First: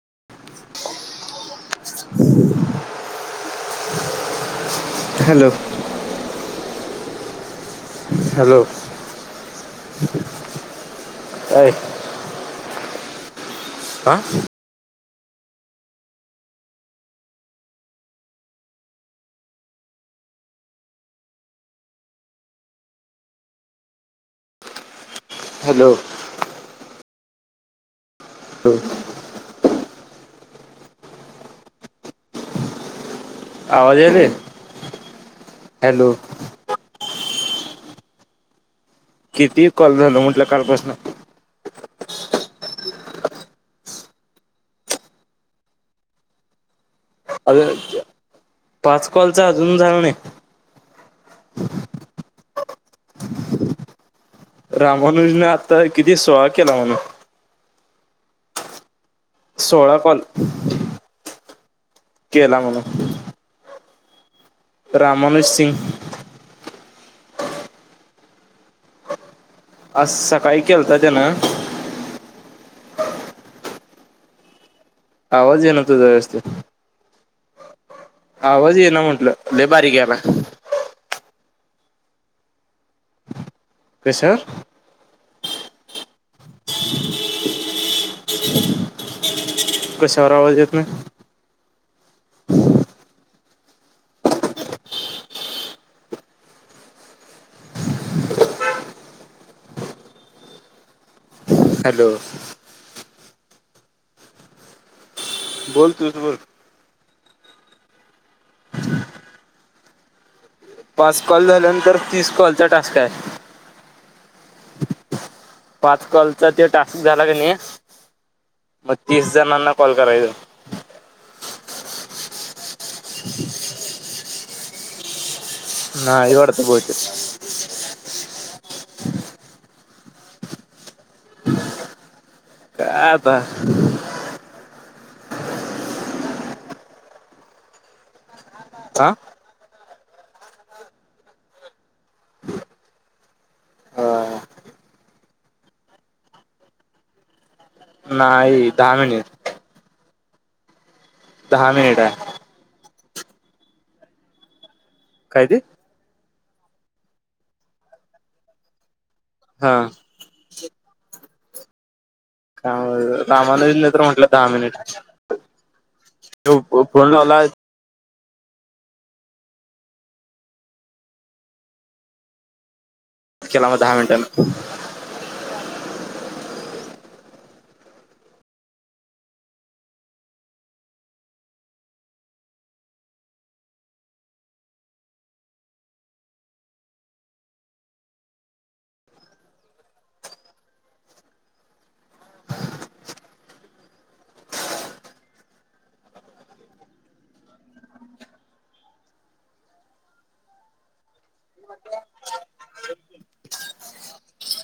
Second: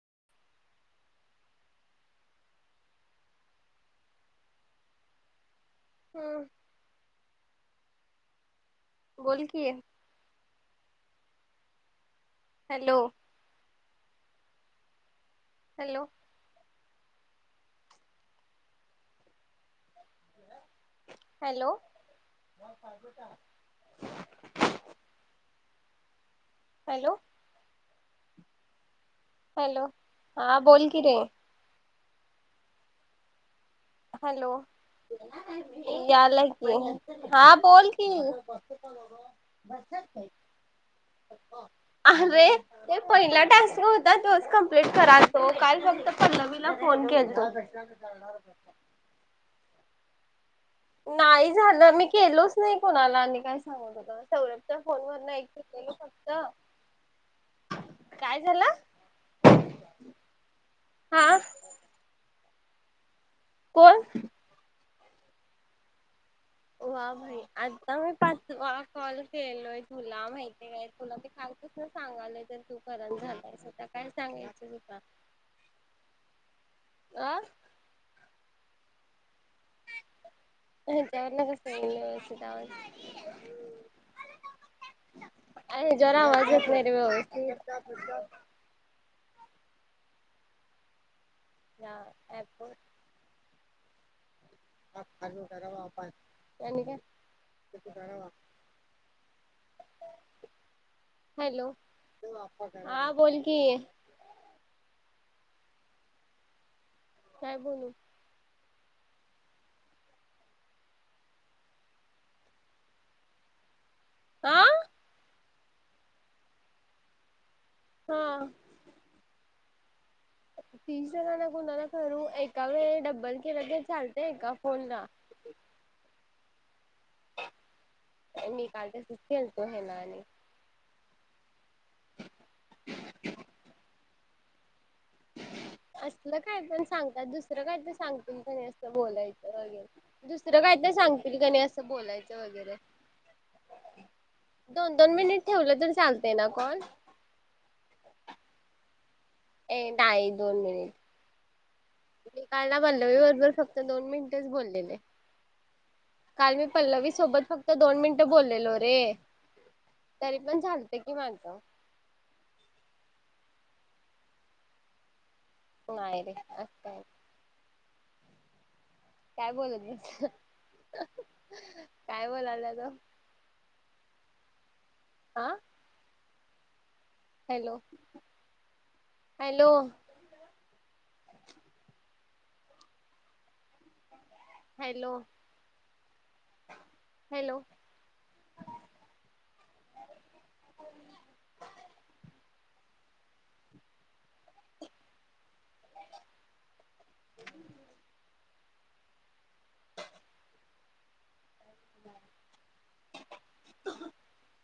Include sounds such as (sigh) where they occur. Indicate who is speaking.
Speaker 1: (unintelligible) Hello
Speaker 2: हम्म
Speaker 1: hello
Speaker 2: बोल कि
Speaker 1: अय
Speaker 2: हॅलो
Speaker 1: ह
Speaker 2: हॅलो हॅलो
Speaker 1: हॅलो
Speaker 2: हॅलो
Speaker 1: हो
Speaker 2: हॅलो हा बोल की रे
Speaker 1: आवाज यायले
Speaker 2: हॅलो
Speaker 1: हॅलो
Speaker 2: यालाय की हा बोल की
Speaker 1: किती कॉल झाल म्हटलं कालपासन
Speaker 2: अरे ते पहिला टास्क होता तोच कमप्लीट करालतो. काल फक्त पल्लवीला फोन केलतो
Speaker 1: अजून पाच कॉलचा अजून झाल नाही?
Speaker 2: नाही झालं मी केलोच नाही कोणाला आणि काय सांगु आता होत सौरभच्या फोन वरण
Speaker 1: रामानुजने
Speaker 2: एक
Speaker 1: आता
Speaker 2: केलं
Speaker 1: किती
Speaker 2: फक्त
Speaker 1: सोळा केला म्हणून
Speaker 2: काय झालं?
Speaker 1: सोळा बांद.
Speaker 2: हा
Speaker 1: केला म्हणून
Speaker 2: कोण?
Speaker 1: राममनोज सिंग (unintelligible)
Speaker 2: वा भाई, आत्ता मी पाचवा कॉल केलोय
Speaker 1: आज
Speaker 2: तूला
Speaker 1: सकाळी
Speaker 2: माहिती नाय
Speaker 1: केलता
Speaker 2: तुला ते
Speaker 1: त्यानं
Speaker 2: सांगतील न सांगायलोय तसं. तू खराब झालायस, आता काय सांगायचं तूला.
Speaker 1: आवाज येना तुझा व्यवस्थित.
Speaker 2: आं
Speaker 1: आवाज इना म्हटलं लय बारीक यालाय.
Speaker 2: त्यांच्याकड लगीच नाय न व्यवस्तीत आवाज येत
Speaker 1: काय सर
Speaker 2: आये जरा आवाज विडिओ आहे ती एक टाकू का?
Speaker 1: कशावर आवाज येतोय.
Speaker 2: हया अँपवर हू करावा आप का कवा (unintelligible) हॅलो, हा बोल की
Speaker 1: बोल तूच बोल.
Speaker 2: काय बोलू?
Speaker 1: पाच कॉल झाल्यानंतर तीस कॉलचा टास्क आहे
Speaker 2: आ
Speaker 1: पाच कॉलचा ते टास्क झाला की नई म तीस जणांना कॉल करायचा
Speaker 2: तीसगना गुणा ना कररू (unintelligible) अररे डब्ब्ल केल तरी चालतं. नाही का फोनला
Speaker 1: नाइ वाटतं बहुते
Speaker 2: मी काल त सुट्टी आलतो. येणारी
Speaker 1: काय आता
Speaker 2: असल काय पण सांगतात दुसरं काय तरी सांग तुम्ही पण हेच असलं
Speaker 1: हा
Speaker 2: बोलायचं वगैरे दुसरं कायतरी सांगतील कनाय असं बोलायचं वगैरे, दोन, दोन मिनिट ठेवलं तरी चालतंय ना कॉल?
Speaker 1: नाइ, दहा मिनिट.
Speaker 2: ए नाइ, दोन मिनिट.
Speaker 1: दहा मिनिटय
Speaker 2: मी काल ना पल्लवी बरबर फक्त दोन मिनटंच बोलेले.
Speaker 1: दी (unintelligible)
Speaker 2: काल मी पल्लवी सोबत फक्त दोन मिनिटं बोललेलो रे
Speaker 1: हा
Speaker 2: तरी पण झालत कि माझं. (inaudible)
Speaker 1: का कामाला येईल तर म्हटलं दहा मिनिट
Speaker 2: नाही रे
Speaker 1: त्यो
Speaker 2: असं
Speaker 1: फो
Speaker 2: काय
Speaker 1: फोन लावलाय
Speaker 2: काय बोलत बस, काय बोलायला तो?
Speaker 1: केला म दहा मिनटान.
Speaker 2: आ हॅलो, हॅलो हॅलो, हॅलो (unintelligible) (inaudible)